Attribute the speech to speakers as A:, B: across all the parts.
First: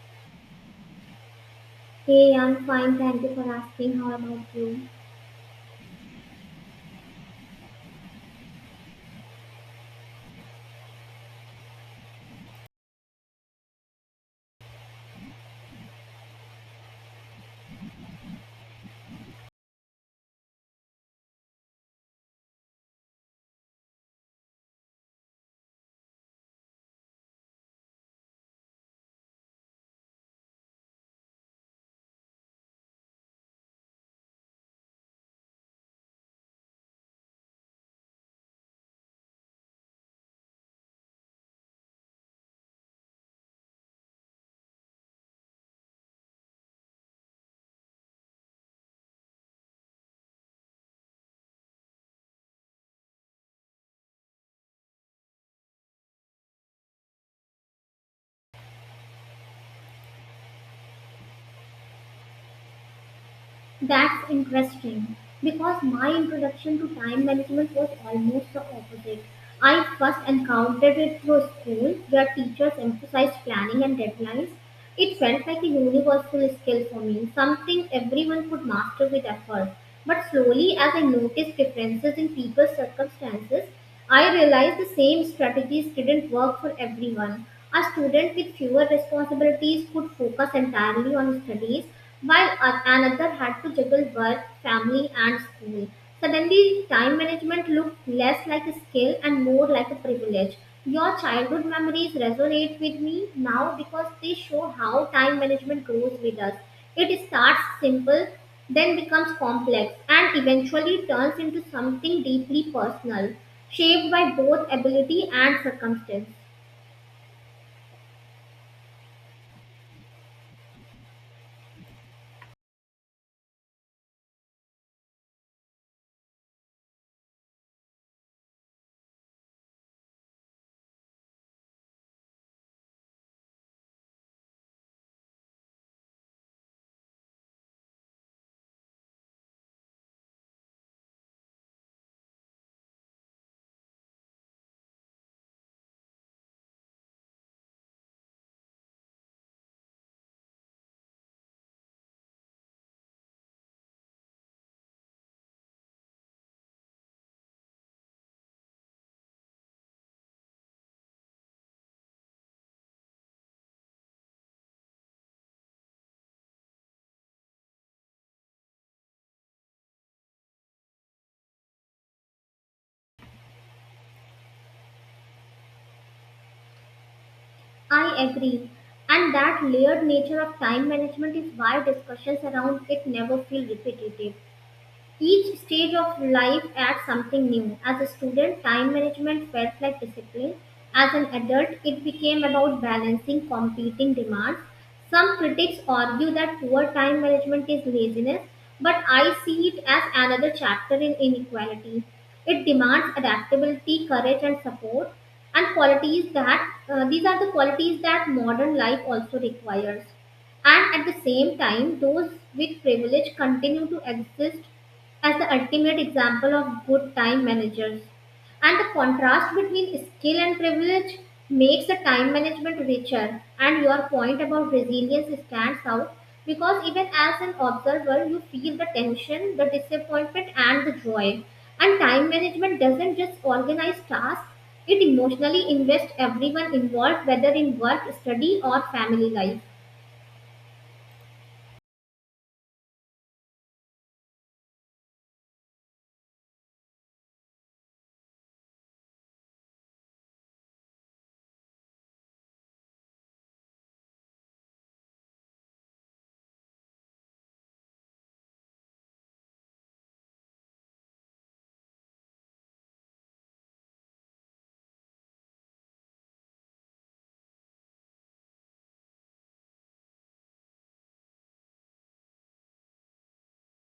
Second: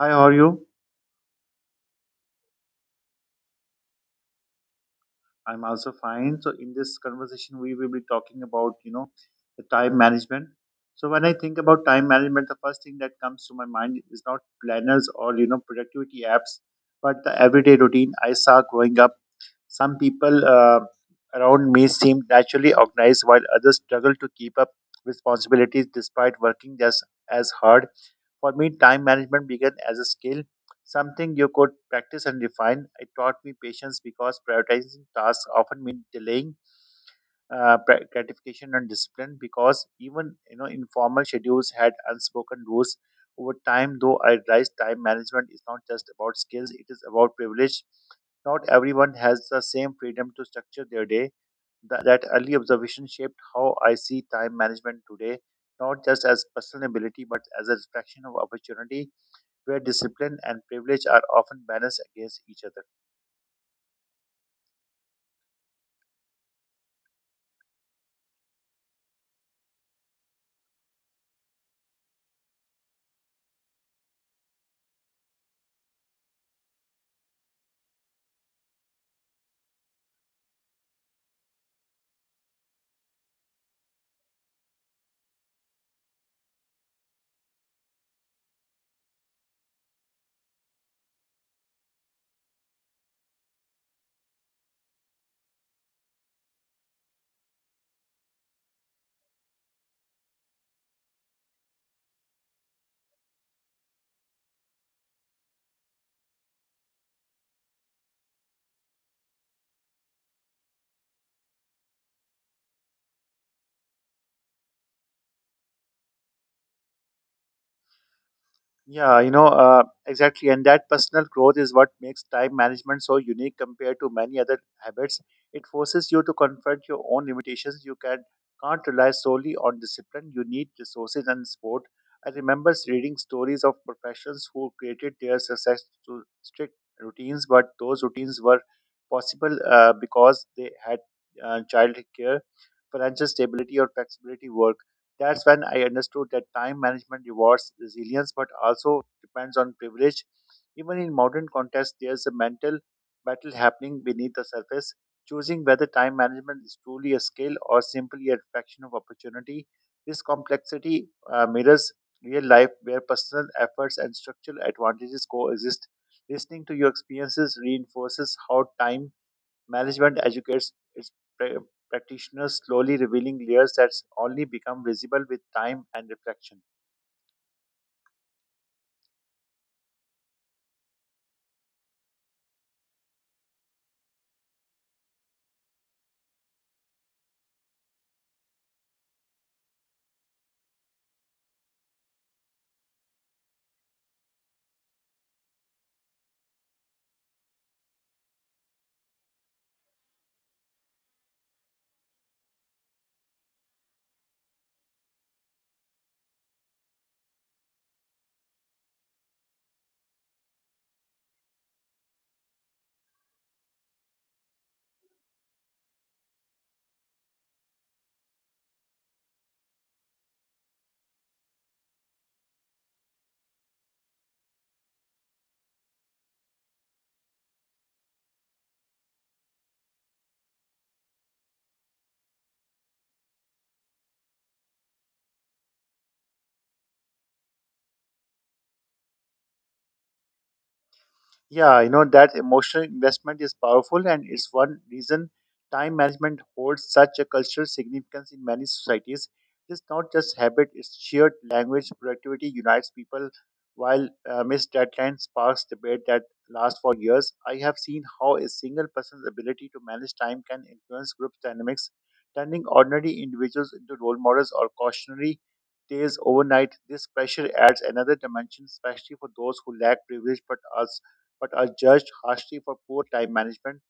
A: Hi, how are you?
B: Hey, I'm fine. Thank you for asking. How about you?
A: I'm also fine. So in this conversation, we will be talking about the time management. So when I think about time management, the first thing that comes to my mind is not planners or productivity apps, but the everyday routine I saw growing up. Some people around me seem naturally organized, while others struggle to keep up responsibilities despite working just as hard. For me, time management began as a skill, something you could practice and refine. It taught me patience because prioritizing tasks often meant delaying gratification and discipline. Because even informal schedules had unspoken rules. Over time, though, I realized time management is not just about skills; it is about privilege. Not everyone has the same freedom to structure their day. That early observation shaped how I see time management today, not just as personal ability, but as a reflection of opportunity where discipline and privilege are often balanced against each other.
B: That's interesting because my introduction to time management was almost the opposite. I first encountered it through school, where teachers emphasized planning and deadlines. It felt like a universal skill for me, something everyone could master with effort. But slowly, as I noticed differences in people's circumstances, I realized the same strategies didn't work for everyone. A student with fewer responsibilities could focus entirely on studies, while another had to juggle work, family, and school. Suddenly, time management looked less like a skill and more like a privilege. Your childhood memories resonate with me now because they show how time management grows with us. It starts simple, then becomes complex and eventually turns into something deeply personal, shaped by both ability and circumstance.
A: Yeah, exactly. And that personal growth is what makes time management so unique compared to many other habits. It forces you to confront your own limitations. Can't rely solely on discipline. You need resources and support. I remember reading stories of professionals who created their success to strict routines, but those routines were possible because they had child care, financial stability, or flexibility work. That's when I understood that time management rewards resilience but also depends on privilege. Even in modern context, there's a mental battle happening beneath the surface. Choosing whether time management is truly a skill or simply a reflection of opportunity. This complexity mirrors real life where personal efforts and structural advantages coexist. Listening to your experiences reinforces how time management educates its pra- practitioners, slowly revealing layers that only become visible with time and reflection.
B: I agree. And that layered nature of time management is why discussions around it never feel repetitive. Each stage of life adds something new. As a student, time management felt like discipline. As an adult, it became about balancing competing demands. Some critics argue that poor time management is laziness, but I see it as another chapter in inequality. It demands adaptability, courage, and support, and qualities that these are the qualities that modern life also requires, and at the same time, those with privilege continue to exist as the ultimate example of good time managers. And the contrast between skill and privilege makes the time management richer. And your point about resilience stands out because even as an observer, you feel the tension, the disappointment, and the joy. And time management doesn't just organize tasks, it emotionally invests everyone involved, whether in work, study, or family life.
A: Yeah, that emotional investment is powerful and it's one reason time management holds such a cultural significance in many societies. It's not just habit, it's shared language. Productivity unites people while missed deadlines sparks debate that lasts for years. I have seen how a single person's ability to manage time can influence group dynamics, turning ordinary individuals into role models or cautionary tales overnight. This pressure adds another dimension, especially for those who lack privilege but are judged harshly for poor time management.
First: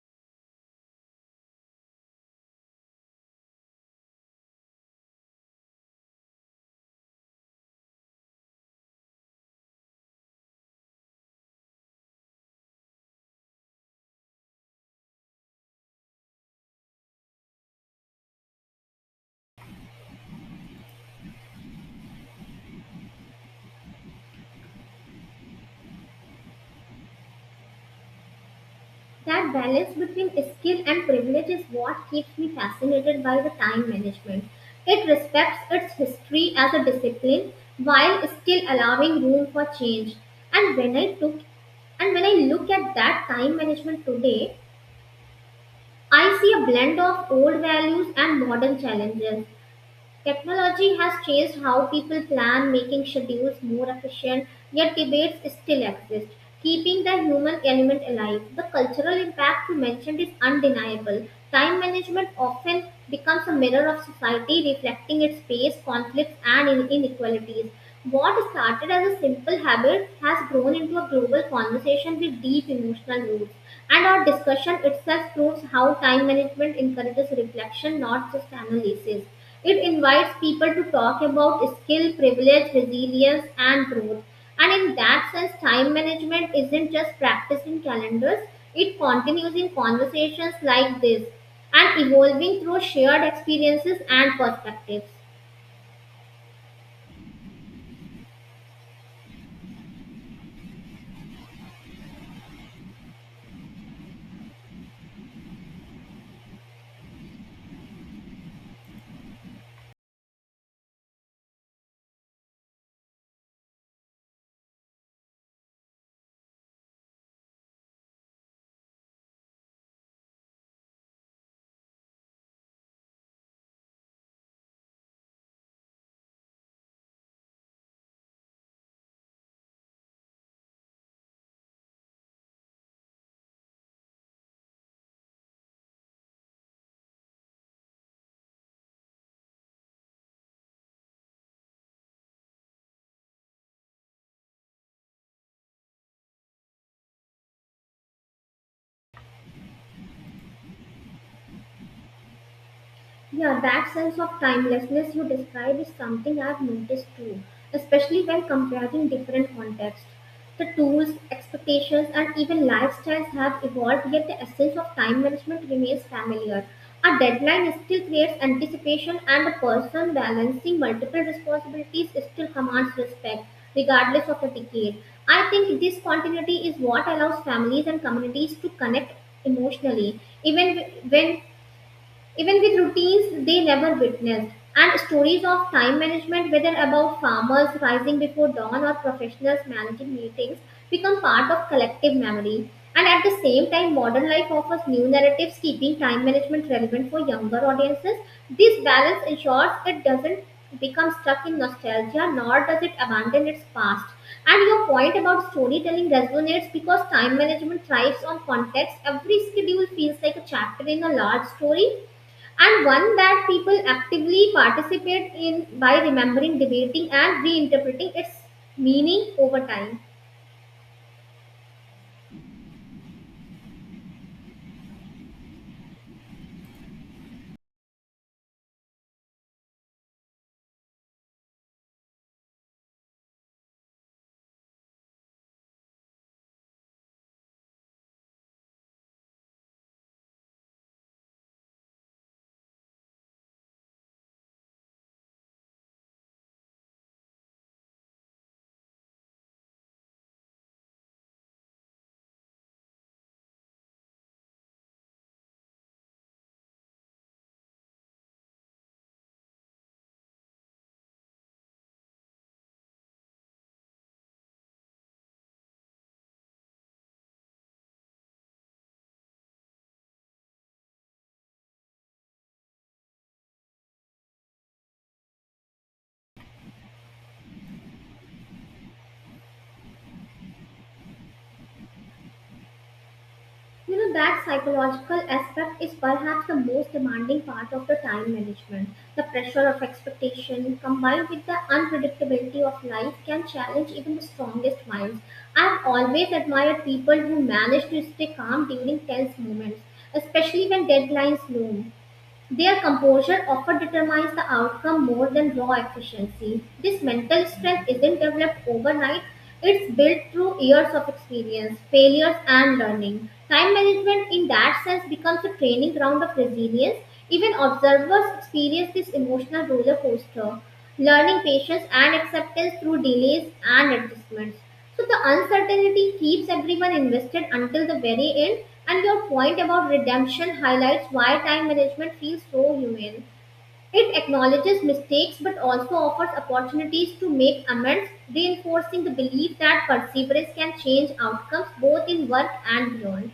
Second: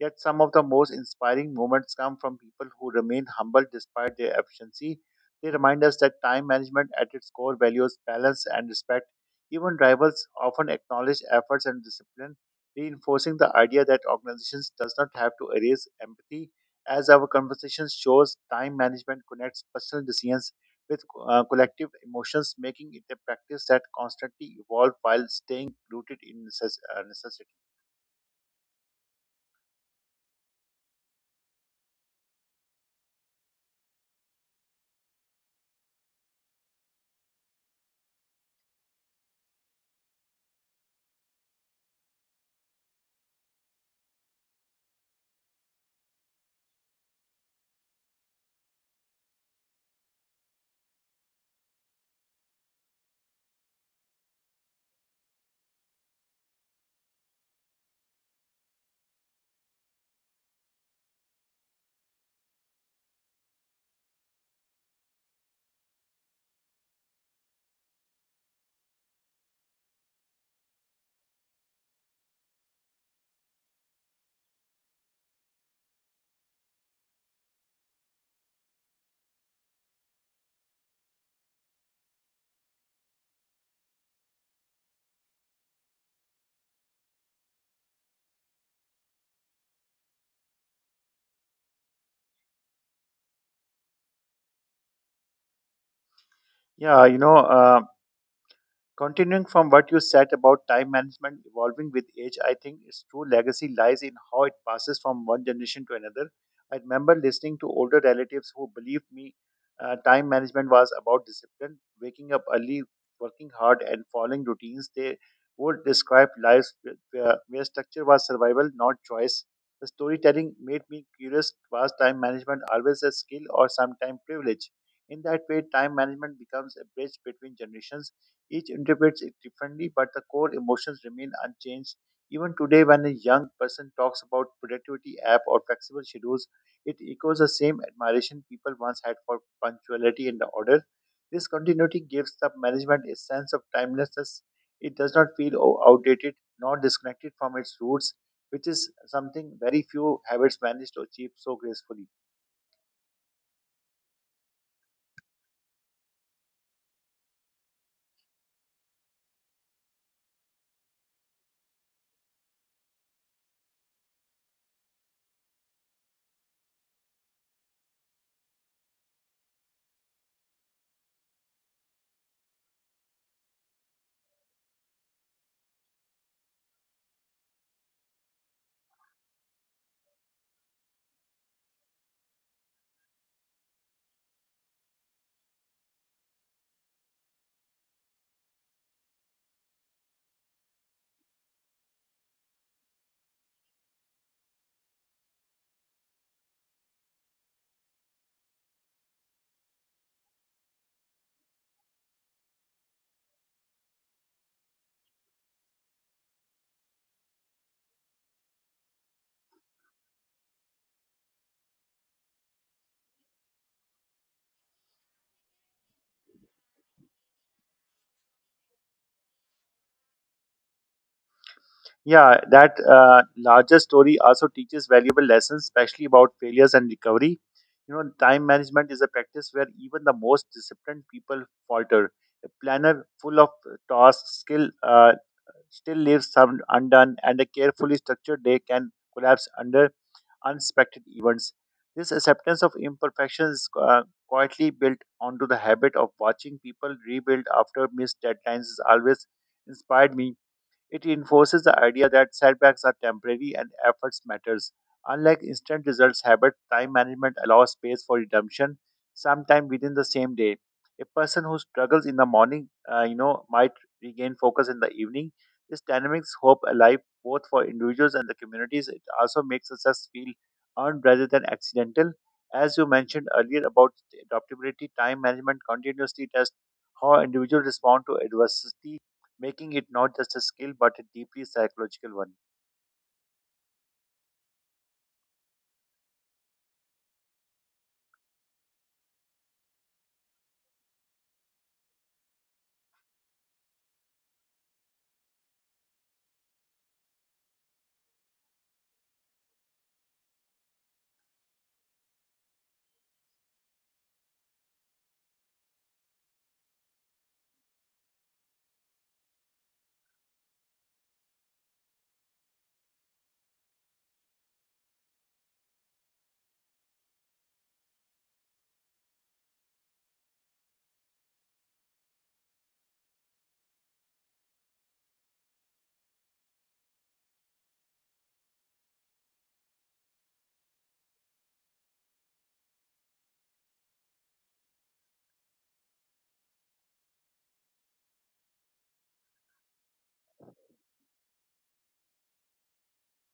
A: Yet some of the most inspiring moments come from people who remain humble despite their efficiency. They remind us that time management at its core values balance and respect. Even rivals often acknowledge efforts and discipline, reinforcing the idea that organizations does not have to erase empathy. As our conversation shows, time management connects personal decisions with collective emotions, making it a practice that constantly evolves while staying rooted in necessity.
B: That balance between skill and privilege is what keeps me fascinated by the time management. It respects its history as a discipline while still allowing room for change. And when I took and when I look at that time management today, I see a blend of old values and modern challenges. Technology has changed how people plan, making schedules more efficient, yet debates still exist, keeping the human element alive. The cultural impact you mentioned is undeniable. Time management often becomes a mirror of society, reflecting its pace, conflicts, and inequalities. What started as a simple habit has grown into a global conversation with deep emotional roots. And our discussion itself proves how time management encourages reflection, not just analysis. It invites people to talk about skill, privilege, resilience, and growth. And in that sense, time management isn't just practiced in calendars, it continues in conversations like this, and evolving through shared experiences and perspectives.
A: Yeah, continuing from what you said about time management evolving with age, I think its true legacy lies in how it passes from one generation to another. I remember listening to older relatives who believed me time management was about discipline, waking up early, working hard, and following routines. They would describe lives where structure was survival, not choice. The storytelling made me curious was time management always a skill or sometimes privilege? In that way, time management becomes a bridge between generations each interprets it differently, but the core emotions remain unchanged. Even today, when a young person talks about productivity app or flexible schedules, it echoes the same admiration people once had for punctuality and the order. This continuity gives the management a sense of timelessness. It does not feel outdated nor disconnected from its roots, which is something very few habits manage to achieve so gracefully.
B: Yeah, that sense of timelessness you describe is something I've noticed too, especially when comparing different contexts. The tools, expectations, and even lifestyles have evolved, yet the essence of time management remains familiar. A deadline still creates anticipation, and a person balancing multiple responsibilities still commands respect, regardless of the decade. I think this continuity is what allows families and communities to connect emotionally, even when even with routines they never witnessed, and stories of time management, whether about farmers rising before dawn or professionals managing meetings, become part of collective memory. And at the same time, modern life offers new narratives, keeping time management relevant for younger audiences. This balance ensures it doesn't become stuck in nostalgia, nor does it abandon its past. And your point about storytelling resonates because time management thrives on context. Every schedule feels like a chapter in a large story, and one that people actively participate in by remembering, debating, and reinterpreting its meaning over time.
A: Yeah, that larger story also teaches valuable lessons, especially about failures and recovery. You know, time management is a practice where even the most disciplined people falter. A planner full of tasks skill, still leaves some undone, and a carefully structured day can collapse under unexpected events. This acceptance of imperfections is quietly built onto the habit of watching people rebuild after missed deadlines has always inspired me it enforces the idea that setbacks are temporary and efforts matters. Unlike instant results habit, time management allows space for redemption sometime within the same day. A person who struggles in the morning, might regain focus in the evening. This dynamics hope alive both for individuals and the communities. It also makes success feel earned rather than accidental. As you mentioned earlier about adaptability, time management continuously tests how individuals respond to adversity making it not just a skill but a deeply psychological one.
B: You know that psychological aspect is perhaps the most demanding part of the time management. The pressure of expectation combined with the unpredictability of life can challenge even the strongest minds. I've always admired people who manage to stay calm during tense moments, especially when deadlines loom. Their composure often determines the outcome more than raw efficiency. This mental strength isn't developed overnight, it's built through years of experience, failures, and learning. Time management, in that sense, becomes a training ground of resilience. Even observers experience this emotional roller coaster, learning patience and acceptance through delays and adjustments. So the uncertainty keeps everyone invested until the very end, and your point about redemption highlights why time management feels so human. It acknowledges mistakes but also offers opportunities to make amends, reinforcing the belief that perseverance can change outcomes both in work and beyond.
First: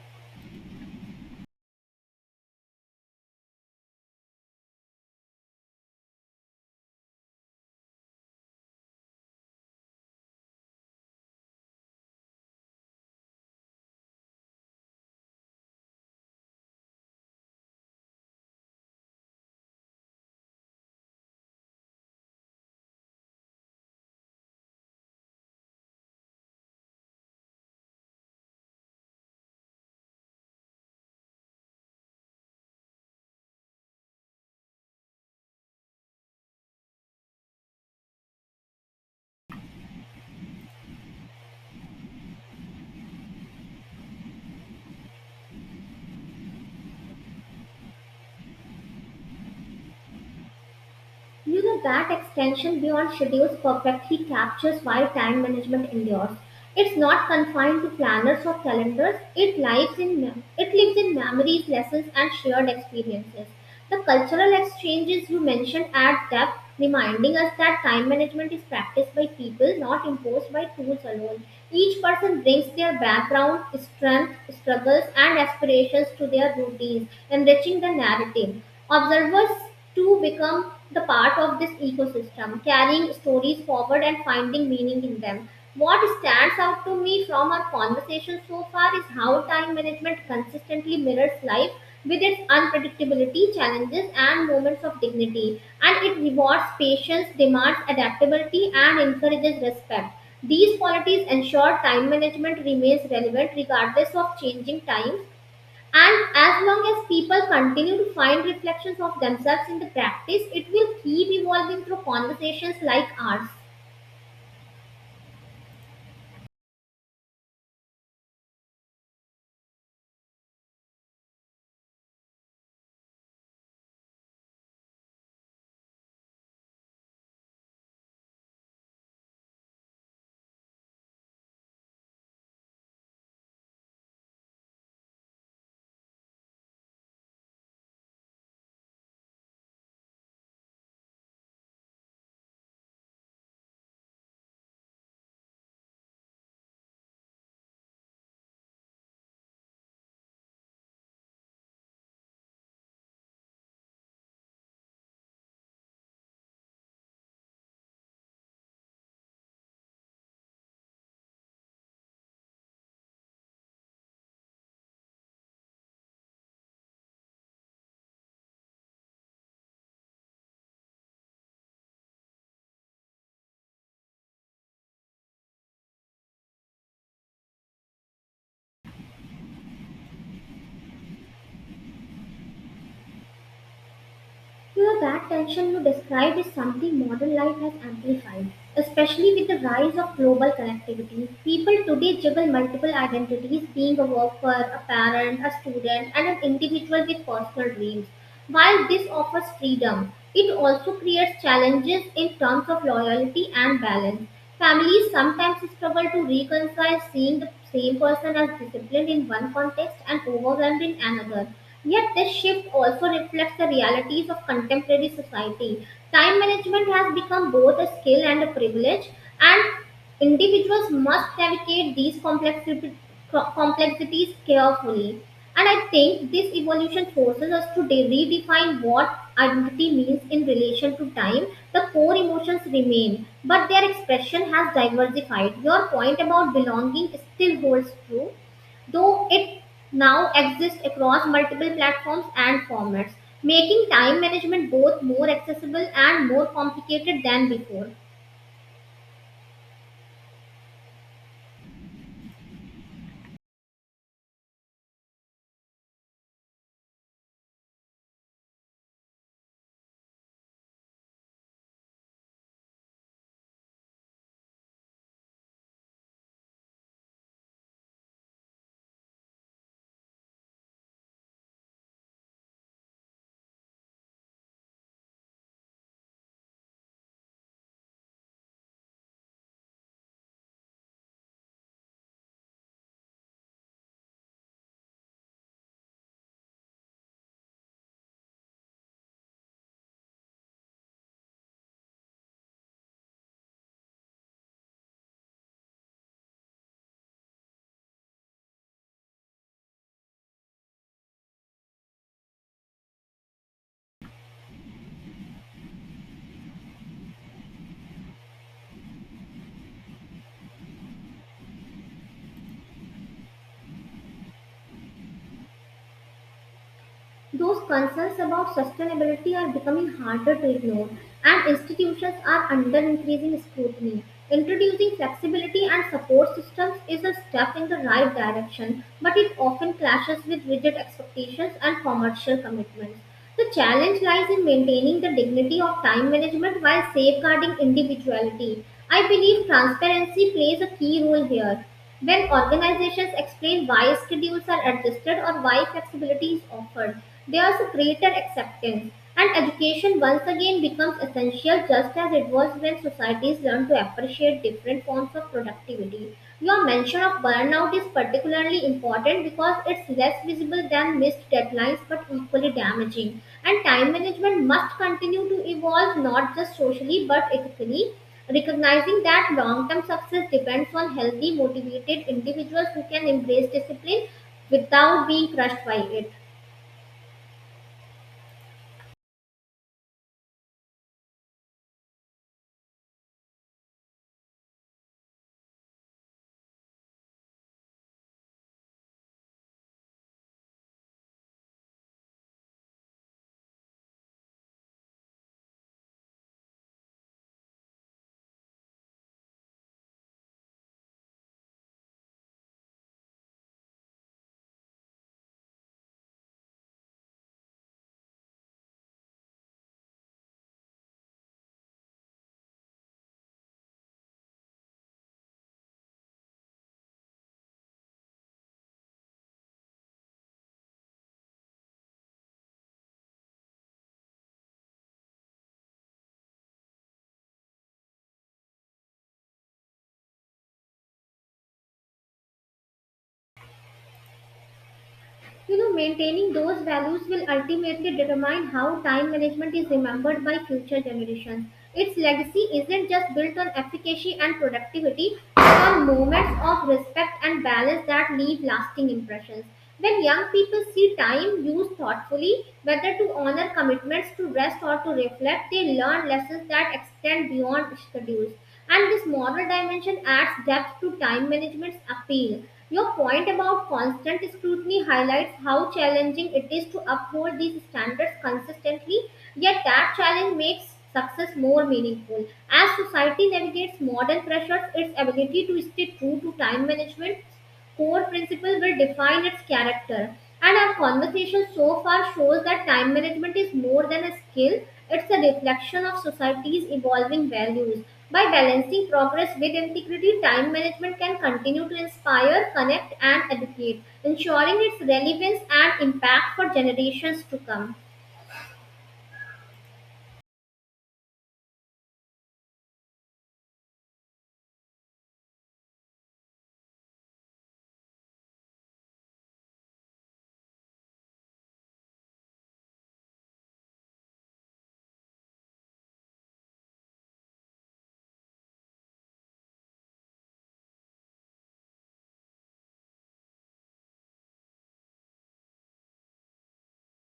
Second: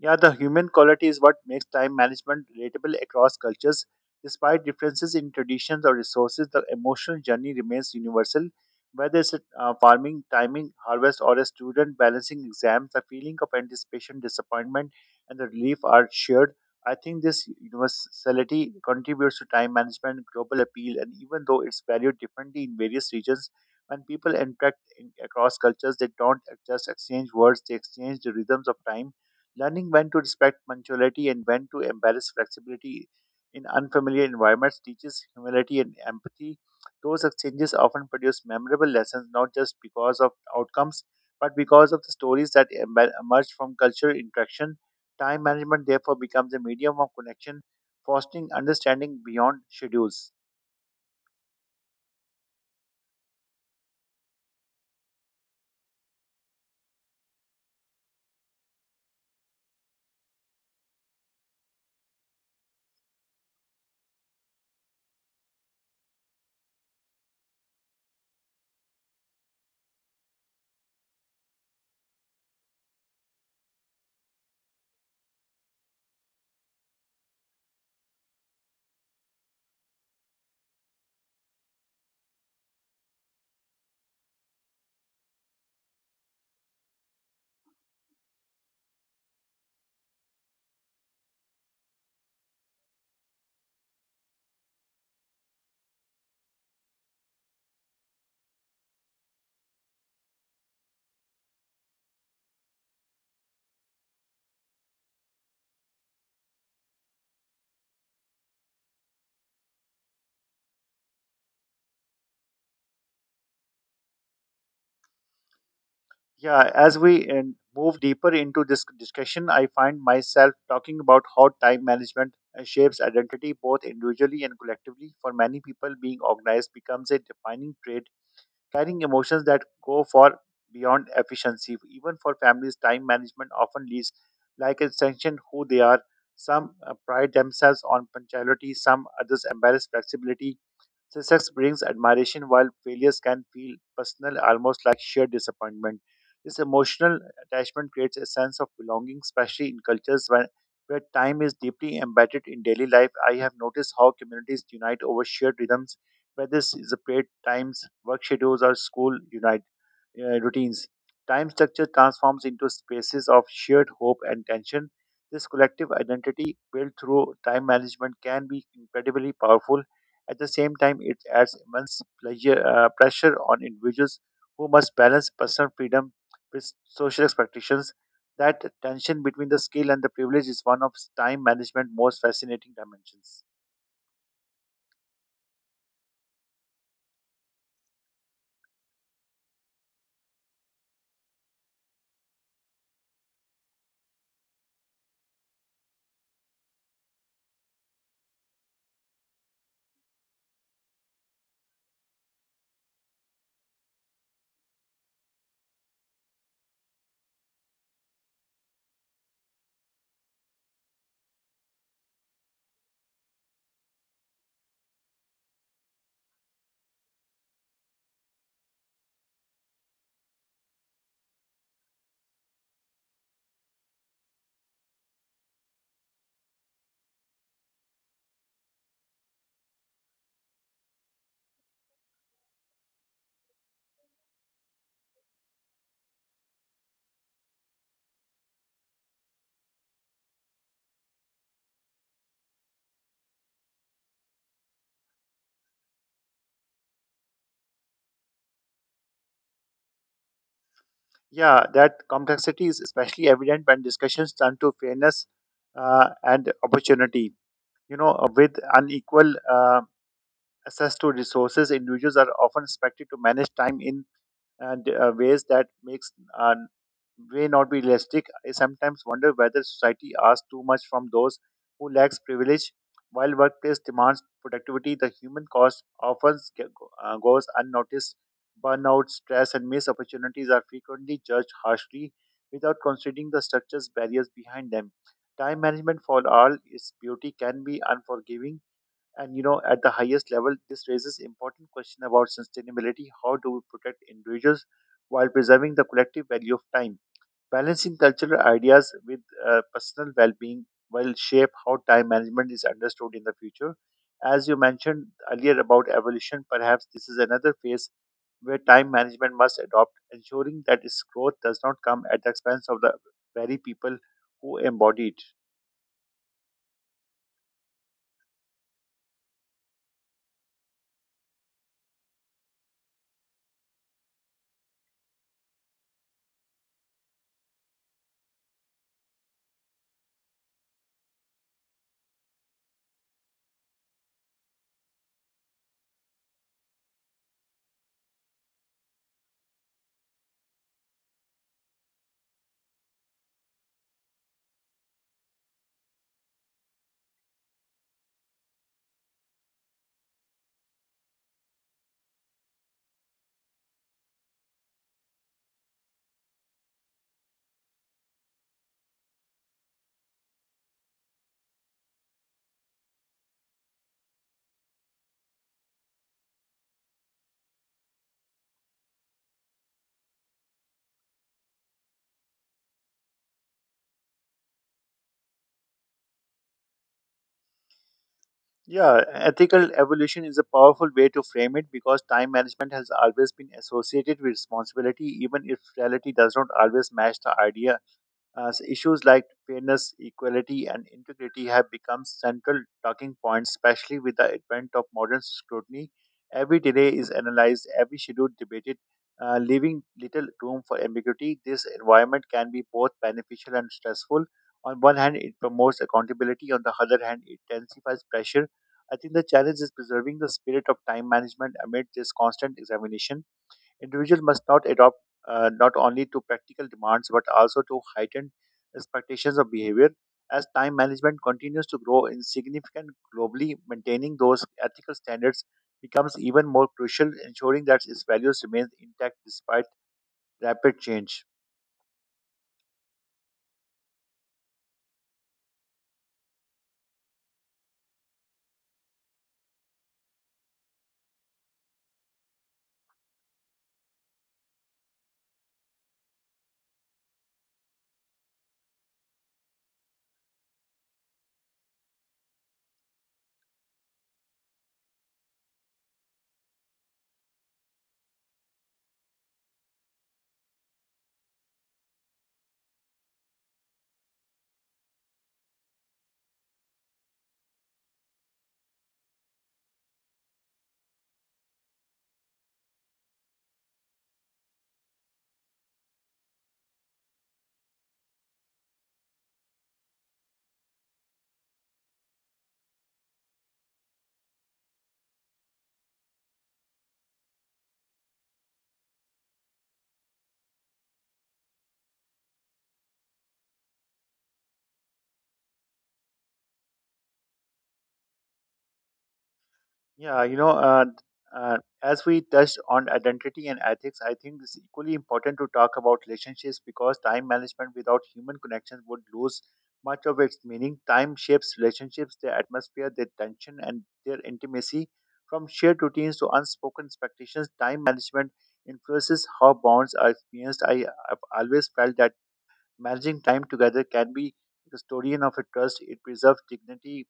A: Yeah, the human quality is what makes time management relatable across cultures. Despite differences in traditions or resources, the emotional journey remains universal. Whether it's farming, timing, harvest, or a student balancing exams, the feeling of anticipation, disappointment, and the relief are shared. I think this universality contributes to time management, global appeal, and even though it's valued differently in various regions, when people across cultures, they don't just exchange words, they exchange the rhythms of time. Learning when to respect punctuality and when to embrace flexibility in unfamiliar environments teaches humility and empathy. Those exchanges often produce memorable lessons not just because of outcomes, but because of the stories that emerge from cultural interaction. Time management therefore becomes a medium of connection, fostering understanding beyond schedules.
B: You know that extension beyond schedules perfectly captures why time management endures. It's not confined to planners or calendars. It lives in it lives in memories, lessons, and shared experiences. The cultural exchanges you mentioned add depth, reminding us that time management is practiced by people, not imposed by tools alone. Each person brings their background, strength, struggles, and aspirations to their routines, enriching the narrative. Observers too become the part of this ecosystem, carrying stories forward and finding meaning in them. What stands out to me from our conversation so far is how time management consistently mirrors life with its unpredictability, challenges, and moments of dignity. And it rewards patience, demands adaptability, and encourages respect. These qualities ensure time management remains relevant regardless of changing times. And as long as people continue to find reflections of themselves in the practice, it will keep evolving through conversations like ours.
A: Yeah, as we move deeper into this discussion, I find myself talking about how time management shapes identity both individually and collectively. For many people, being organized becomes a defining trait, carrying emotions that go far beyond efficiency. Even for families, time management often leads like extension who they are. Some pride themselves on punctuality, some others embrace flexibility, success brings admiration while failures can feel personal, almost like sheer disappointment. This emotional attachment creates a sense of belonging, especially in where time is deeply embedded in daily life. I have noticed how communities unite over shared rhythms, whether this is a paid times, work schedules, or school routines. Time structure transforms into spaces of shared hope and tension. This collective identity built through time management can be incredibly powerful. At the same time, it adds immense pressure on individuals who must balance personal freedom with social expectations. That tension between the skill and the privilege is one of time management's most fascinating dimensions.
B: Here, that tension you described is something modern life has amplified, especially with the rise of global connectivity. People today juggle multiple identities, being a worker, a parent, a student, and an individual with personal dreams. While this offers freedom, it also creates challenges in terms of loyalty and balance. Families sometimes struggle to reconcile seeing the same person as disciplined in one context and overwhelmed in another. Yet, this shift also reflects the realities of contemporary society. Time management has become both a skill and a privilege, and individuals must navigate these complexities carefully. And I think this evolution forces us to redefine what identity means in relation to time. The core emotions remain, but their expression has diversified. Your point about belonging still holds true, though it now exists across multiple platforms and formats, making time management both more accessible and more complicated than before.
A: Yeah, that complexity is especially evident when discussions turn to fairness and opportunity. You know, with unequal access to resources, individuals are often expected to manage time in ways that makes uh, may not be realistic. I sometimes wonder whether society asks too much from those who lacks privilege. While workplace demands productivity, the human cost often goes unnoticed. Burnout, stress, and missed opportunities are frequently judged harshly without considering the structures barriers behind them. Time management for all its beauty can be unforgiving, and at the highest level, this raises important question about sustainability. How do we protect individuals while preserving the collective value of time? Balancing cultural ideas with personal well-being will shape how time management is understood in the future. As you mentioned earlier about evolution, perhaps this is another phase where time management must adopt, ensuring that its growth does not come at the expense of the very people who embody it.
B: Those concerns about sustainability are becoming harder to ignore, and institutions are under increasing scrutiny. Introducing flexibility and support systems is a step in the right direction, but it often clashes with rigid expectations and commercial commitments. The challenge lies in maintaining the dignity of time management while safeguarding individuality. I believe transparency plays a key role here. When organizations explain why schedules are adjusted or why flexibility is offered, there is a greater acceptance, and education once again becomes essential, just as it was when societies learn to appreciate different forms of productivity. Your mention of burnout is particularly important because it's less visible than missed deadlines but equally damaging. And time management must continue to evolve not just socially but ethically, recognizing that long term success depends on healthy, motivated individuals who can embrace discipline without being crushed by it.
A: Yeah, ethical evolution is a powerful way to frame it because time management has always been associated with responsibility, even if reality does not always match the idea as issues like fairness, equality, and integrity have become central talking points, especially with the advent of modern scrutiny. Every delay is analyzed, every schedule debated, leaving little room for ambiguity. This environment can be both beneficial and stressful. On one hand, it promotes accountability, on the other hand, it intensifies pressure. I think the challenge is preserving the spirit of time management amid this constant examination. Individual must not adopt not only to practical demands but also to heightened expectations of behavior. As time management continues to grow in significant globally, maintaining those ethical standards becomes even more crucial, ensuring that its values remain intact despite rapid change.
B: You know, maintaining those values will ultimately determine how time management is remembered by future generations. Its legacy isn't just built on efficacy and productivity, but on moments of respect and balance that leave lasting impressions. When young people see time used thoughtfully, whether to honor commitments, to rest, or to reflect, they learn lessons that extend beyond schedules. And this moral dimension adds depth to time management's appeal. Your point about constant scrutiny highlights how challenging it is to uphold these standards consistently, yet that challenge makes success more meaningful. As society navigates modern pressures, its ability to stay true to time management core principles will define its character. And our conversation so far shows that time management is more than a skill, it's a reflection of society's evolving values. By balancing progress with integrity, time management can continue to inspire, connect, and educate, ensuring its relevance and impact for generations to come.
A: Yeah, as we touched on identity and ethics, I think it's equally important to talk about relationships because time management without human connections would lose much of its meaning. Time shapes relationships, their atmosphere, their tension, and their intimacy. From shared routines to unspoken expectations, time management influences how bonds are experienced. I have always felt that managing time together can be the custodian of a trust. It preserves dignity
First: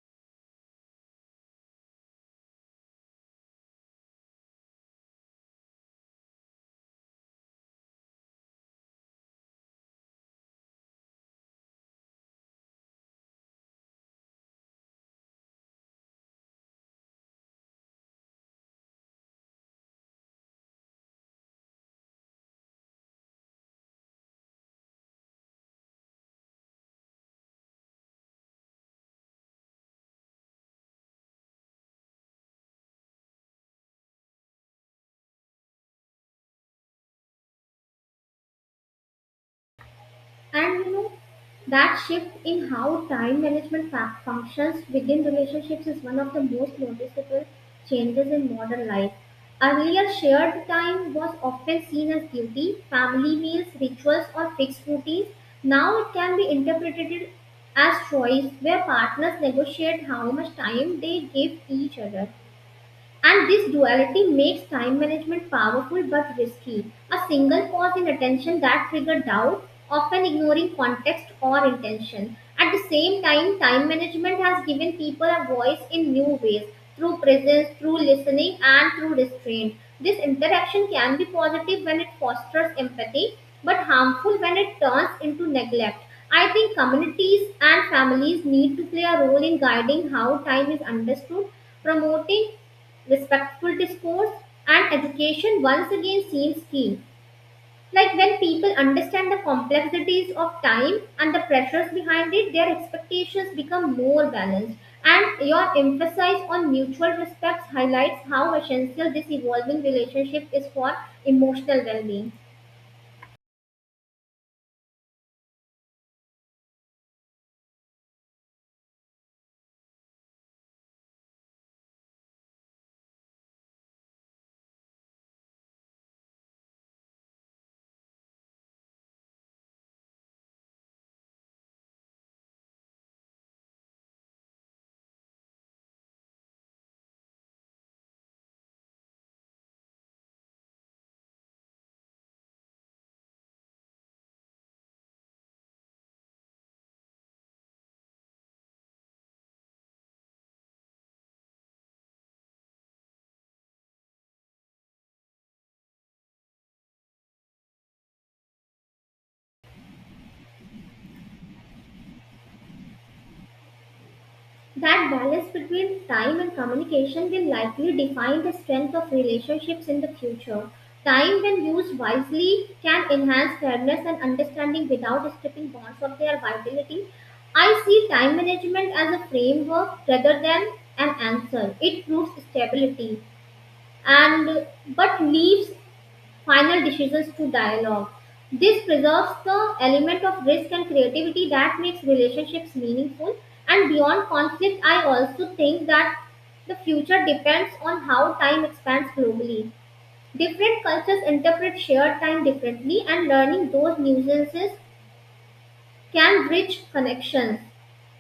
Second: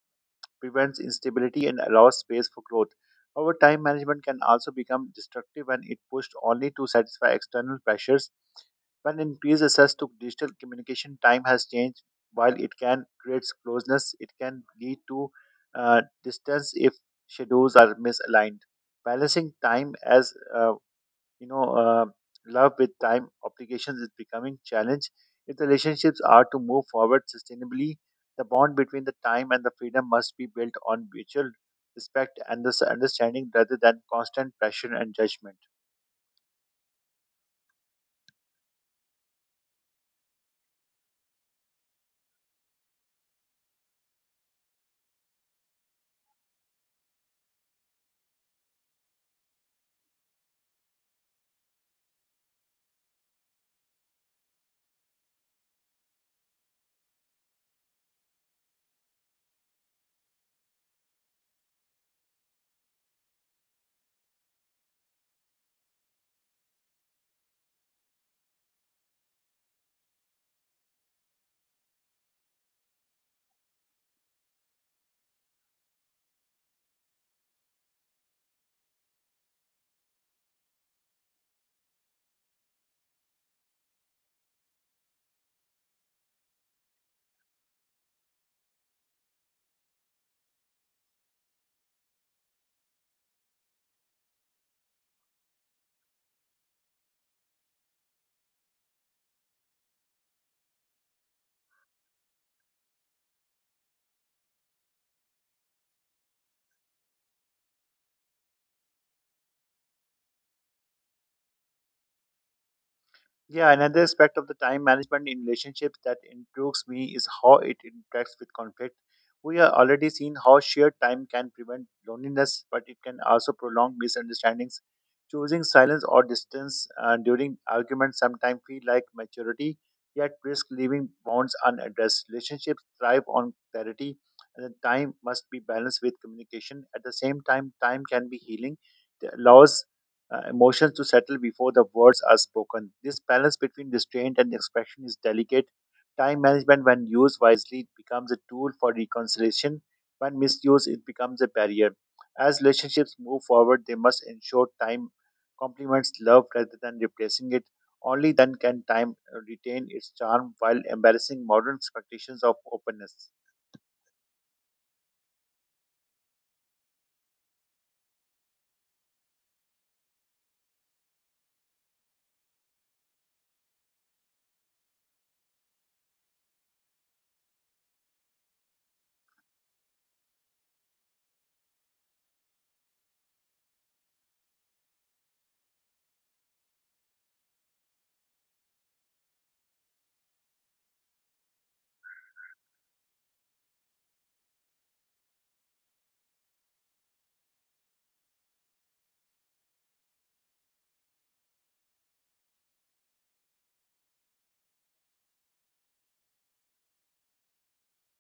A: prevents instability and allows space for growth. However, time management can also become destructive when it pushed only to satisfy external pressures. When increased access to digital communication, time has changed. While it can create closeness, it can lead to distance if schedules are misaligned. Balancing time as you know uh, love with time obligations is becoming challenge if the relationships are to move forward sustainably the bond between the time and the freedom must be built on mutual respect and this understanding rather than constant pressure and judgment.
B: And you know, that shift in how time management functions within relationships is one of the most noticeable changes in modern life. Earlier, shared time was often seen as duty, family meals, rituals, or fixed routines. Now it can be interpreted as choice, where partners negotiate how much time they give each other. And this duality makes time management powerful but risky. A single pause in attention that triggered doubt, often ignoring context or intention. At the same time, time management has given people a voice in new ways, through presence, through listening, and through restraint. This interaction can be positive when it fosters empathy, but harmful when it turns into neglect. I think communities and families need to play a role in guiding how time is understood, promoting respectful discourse, and education once again seems key. Like, when people understand the complexities of time and the pressures behind it, their expectations become more balanced. And your emphasis on mutual respect highlights how essential this evolving relationship is for emotional well being.
A: Yeah, another aspect of the time management in relationships that intrigues me is how it interacts with conflict. We have already seen how shared time can prevent loneliness, but it can also prolong misunderstandings. Choosing silence or distance during arguments sometimes feel like maturity, yet risk leaving bonds unaddressed. Relationships thrive on clarity, and the time must be balanced with communication. At the same time, time can be healing. It allows emotions to settle before the words are spoken. This balance between restraint and expression is delicate. Time management, when used wisely, becomes a tool for reconciliation. When misused, it becomes a barrier. As relationships move forward, they must ensure time complements love rather than replacing it. Only then can time retain its charm while embarrassing modern expectations of openness.
B: That balance between time and communication will likely define the strength of relationships in the future. Time, when used wisely, can enhance fairness and understanding without stripping bonds of their vitality. I see time management as a framework rather than an answer. It proves stability and but leaves final decisions to dialogue. This preserves the element of risk and creativity that makes relationships meaningful. And beyond conflict, I also think that the future depends on how time expands globally. Different cultures interpret shared time differently, and learning those nuances can bridge connections.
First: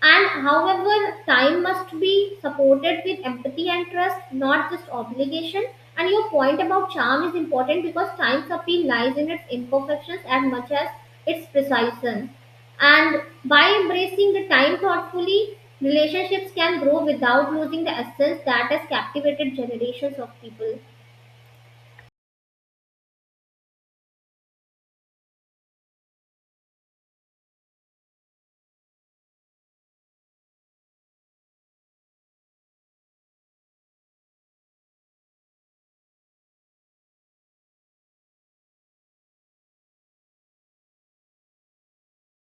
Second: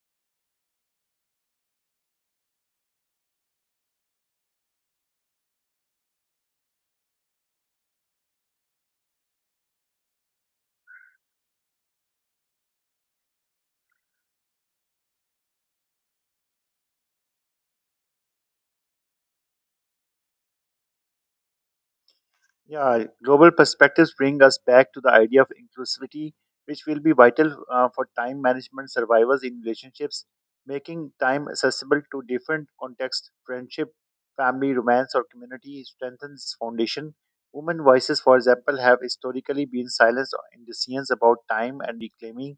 B: And however, time must be supported with empathy and trust, not just obligation. And your point about charm is important because time's appeal lies in its imperfections as much as its precision. And by embracing the time thoughtfully, relationships can grow without losing the essence that has captivated generations of people.
A: Yeah, global perspectives bring us back to the idea of inclusivity, which will be vital for time management survivors in relationships, making time accessible to different contexts, friendship, family, romance, or community strengthens foundation. Women voices, for example, have historically been silenced in decisions about time and reclaiming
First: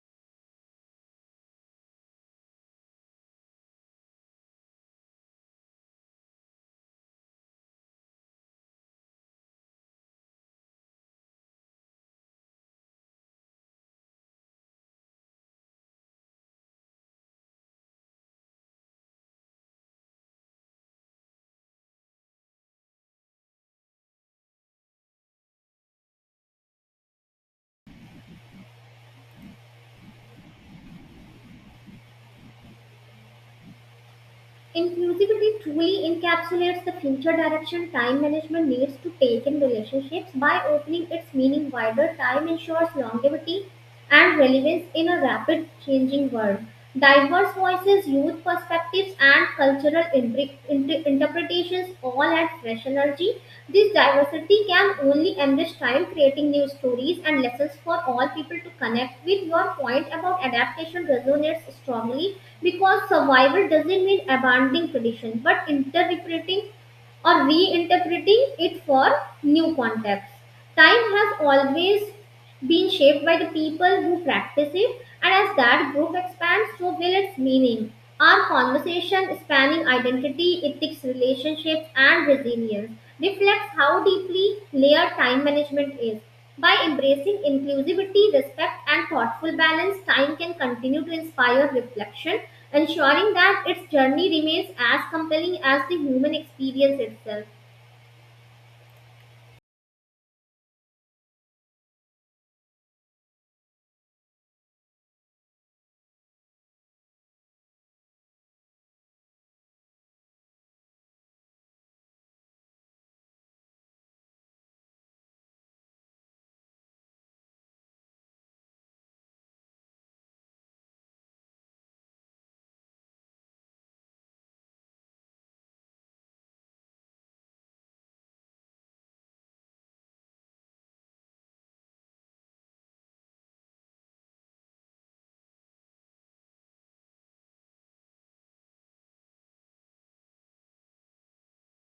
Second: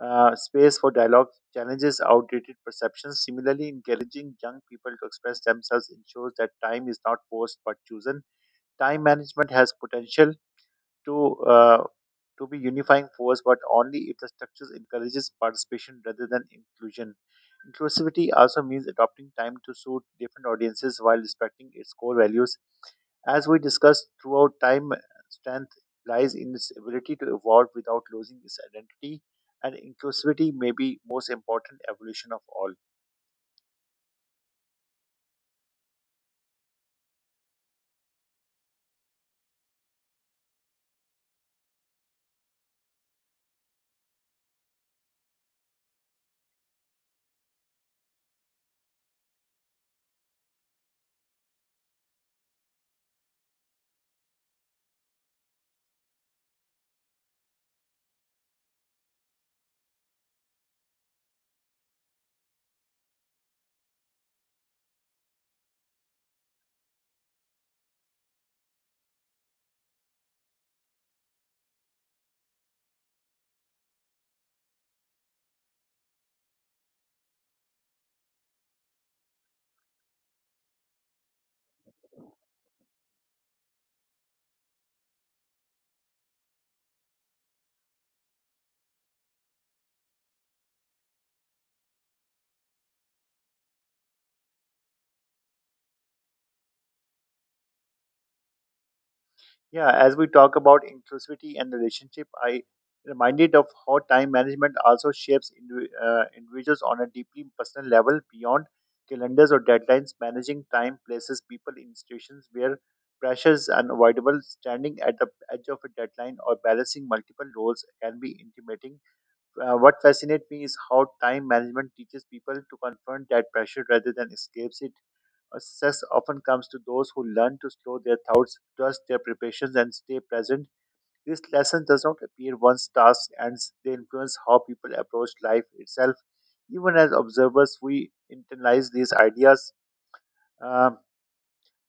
A: space for dialogue challenges outdated perceptions. Similarly, encouraging young people to express themselves ensures that time is not forced but chosen. Time management has potential to uh, to be unifying force, but only if the structures encourages participation rather than inclusion. Inclusivity also means adopting time to suit different audiences while respecting its core values. As we discussed throughout time, strength lies in its ability to evolve without losing its identity, and inclusivity may be most important evolution of all.
B: Inclusivity truly encapsulates the future direction time management needs to take in relationships by opening its meaning wider. Time ensures longevity and relevance in a rapid changing world. Diverse voices, youth perspectives, and cultural interpretations all add fresh energy. This diversity can only enrich time, creating new stories and lessons for all people to connect with. Your point about adaptation resonates strongly because survival doesn't mean abandoning tradition but interpreting or reinterpreting it for new contexts. Time has always been shaped by the people who practice it, and as that group expands, so will its meaning. Our conversation, spanning identity, ethics, relationships, and resilience, reflects how deeply layered time management is. By embracing inclusivity, respect, and thoughtful balance, time can continue to inspire reflection, ensuring that its journey remains as compelling as the human experience itself.
A: Yeah, as we talk about inclusivity and relationship, I reminded of how time management also shapes individuals on a deeply personal level beyond calendars or deadlines. Managing time places people in situations where pressure is unavoidable. Standing at the edge of a deadline or balancing multiple roles can be intimidating. What fascinates me is how time management teaches people to confront that pressure rather than escapes it. Success often comes to those who learn to slow their thoughts, trust their preparations, and stay present. This lesson does not appear once task ends, they influence how people approach life itself. Even as observers, we internalize these ideas. Um,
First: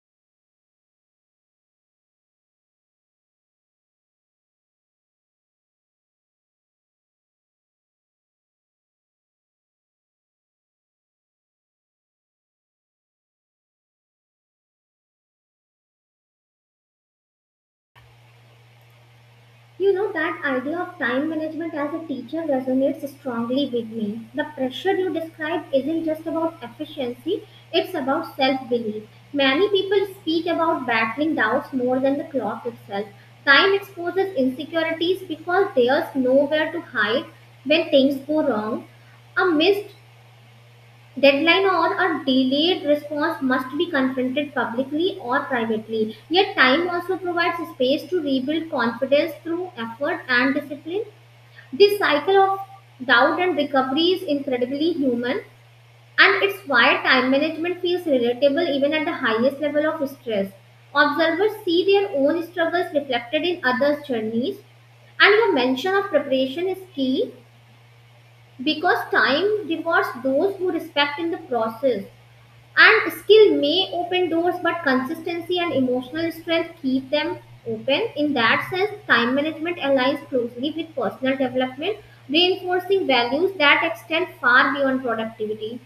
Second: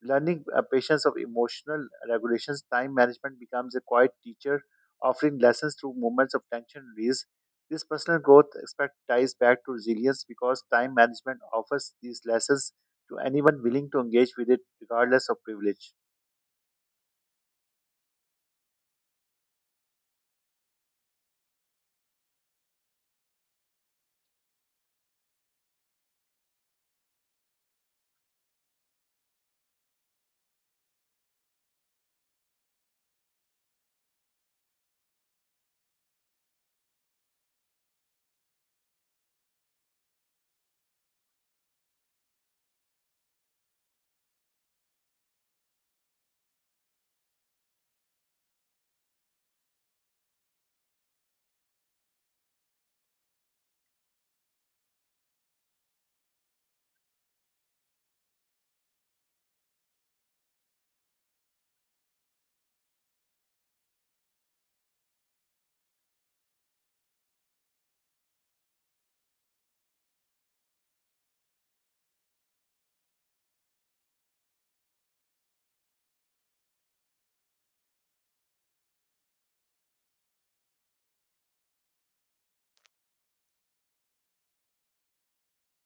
A: Learning patience of emotional regulations, time management becomes a quiet teacher, offering lessons through moments of tension release. This personal growth aspect ties back to resilience because time management offers these lessons to anyone willing to engage with it, regardless of privilege.
B: You know, that idea of time management as a teacher resonates strongly with me. The pressure you describe isn't just about efficiency, it's about self belief. Many people speak about battling doubts more than the clock itself. Time exposes insecurities because there's nowhere to hide when things go wrong. A missed deadline on a delayed response must be confronted publicly or privately. Yet, time also provides space to rebuild confidence through effort and discipline. This cycle of doubt and recovery is incredibly human, and it's why time management feels relatable even at the highest level of stress. Observers see their own struggles reflected in others' journeys, and your mention of preparation is key because time rewards those who respect in the process. And skill may open doors, but consistency and emotional strength keep them open. In that sense, time management aligns closely with personal development, reinforcing values that extend far beyond productivity.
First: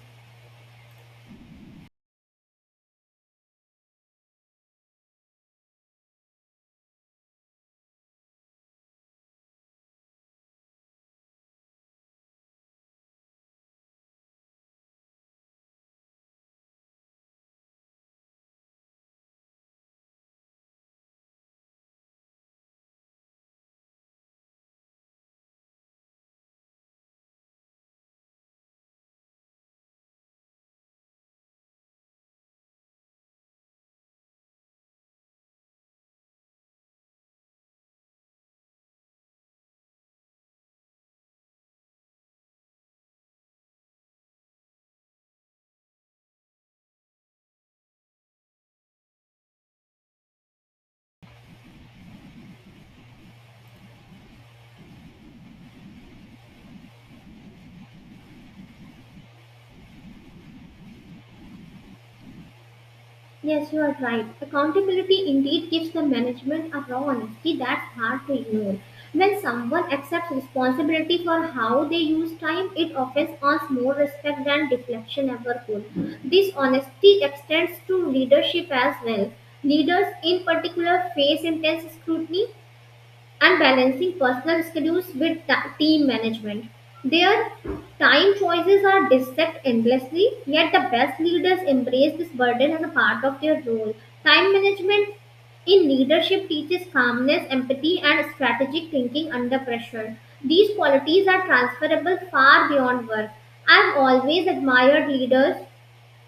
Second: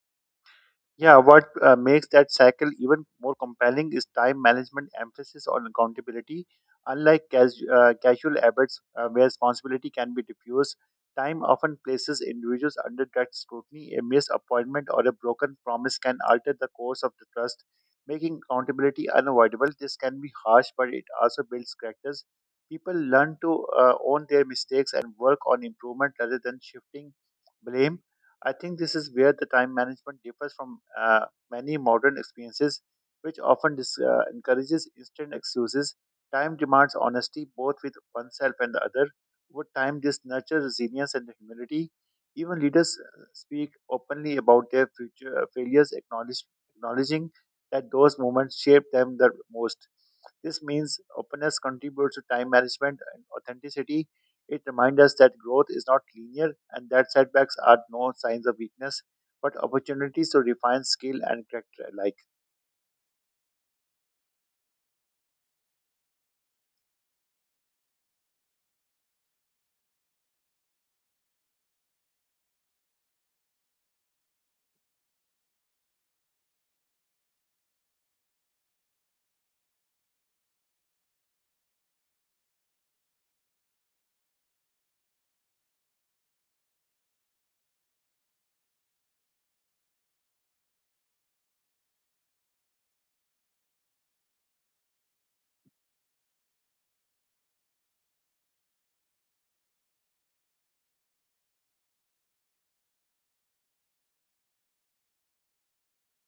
A: Yeah, what makes that cycle even more compelling is time management emphasis on accountability. Unlike casual habits where responsibility can be diffused, time often places individuals under direct scrutiny. A missed appointment or a broken promise can alter the course of the trust, making accountability unavoidable. This can be harsh, but it also builds characters. People learn to own their mistakes and work on improvement rather than shifting blame. I think this is where the time management differs from many modern experiences, which often encourages instant excuses. Time demands honesty both with oneself and the other. Over time, this nurtures resilience and humility. Even leaders speak openly about their future failures, acknowledging that those moments shaped them the most. This means openness contributes to time management and authenticity. It reminds us that growth is not linear and that setbacks are no signs of weakness, but opportunities to refine skill and character alike.
B: Yes, you are right. Accountability indeed gives the management a raw honesty that's hard to ignore. When someone accepts responsibility for how they use time, it often earns more respect than deflection ever could. This honesty extends to leadership as well. Leaders, in particular, face intense scrutiny and balancing personal schedules with team management. Their time choices are dissect endlessly, yet the best leaders embrace this burden as a part of their role. Time management in leadership teaches calmness, empathy, and strategic thinking under pressure. These qualities are transferable far beyond work. I've always admired leaders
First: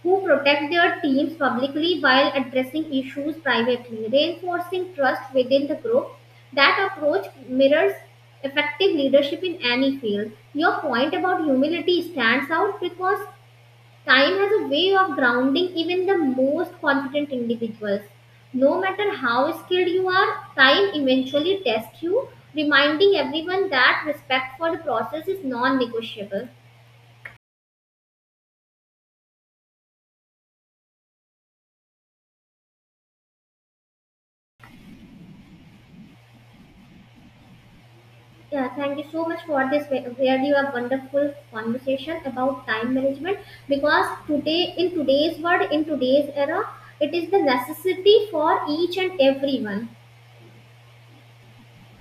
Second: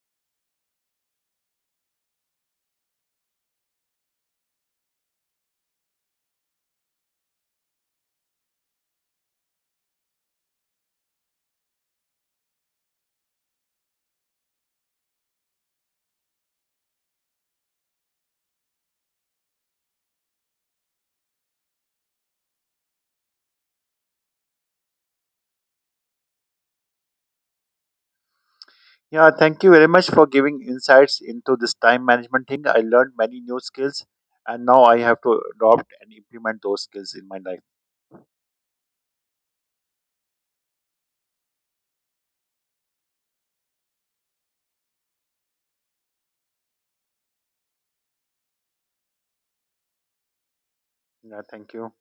B: who protect their teams publicly while addressing issues privately, reinforcing trust within the group. That approach mirrors effective leadership in any field. Your point about humility stands out because time has a way of grounding even the most confident individuals. No matter how skilled you are, time eventually tests you, reminding everyone that respect for the process is non negotiable.
A: Yeah, thank you very much for giving insights into this time management thing. I learned many new skills and now I have to adopt and implement those skills in my life.
B: Yeah, thank you so much for this really a wonderful conversation about time management because today in today's world in today's era it is the necessity for each and everyone.
A: Yeah, thank you.